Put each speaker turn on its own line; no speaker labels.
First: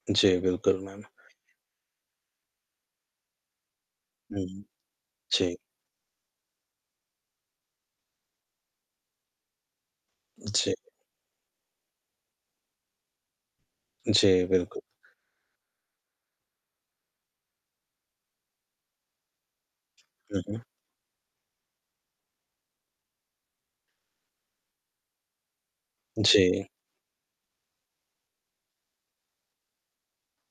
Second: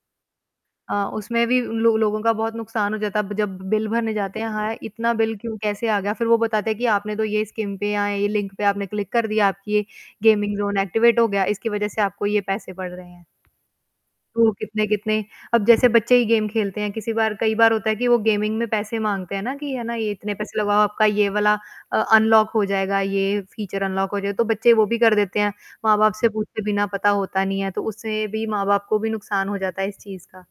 जी, बिल्कुल,
अ,
मैम।
उसमें भी लो लोगों का बहुत नुकसान हो जाता। आप जब बिल भरने जाते हैं,
हुँ।
हाँ, इतना बिल क्यों
जी।
कैसे आ गया? फिर वो बताते हैं कि, आपने तो ये स्कीम पे या ये लिंक पे आपने क्लिक कर दिया, आपकी ये गेमिंग
जी।
ज़ोन एक्टिवेट हो गया, इसकी वज़ह से आपको ये पैसे पड़ रहे हैं।
जी,
तो
बिल्कुल।
कितने-कितने अब जैसे बच्चे ही गेम खेलते हैं, किसी बार कई बार होता है कि वो गेमिंग में पैसे माँगते हैं ना, कि है ना, ये इतने
हुँ,
पैसे
हुँ।
लगाओ, आपका ये वाला अ, अनलॉक हो जाएगा, ये फ़ीचर अनलॉक हो जाए। तो बच्चे वो भी कर देते हैं, माँ-बाप से पूछे
जी।
बिना। पता होता नहीं है, तो उससे भी माँ-बाप को भी नुकसान हो जाता है, इस चीज़ का।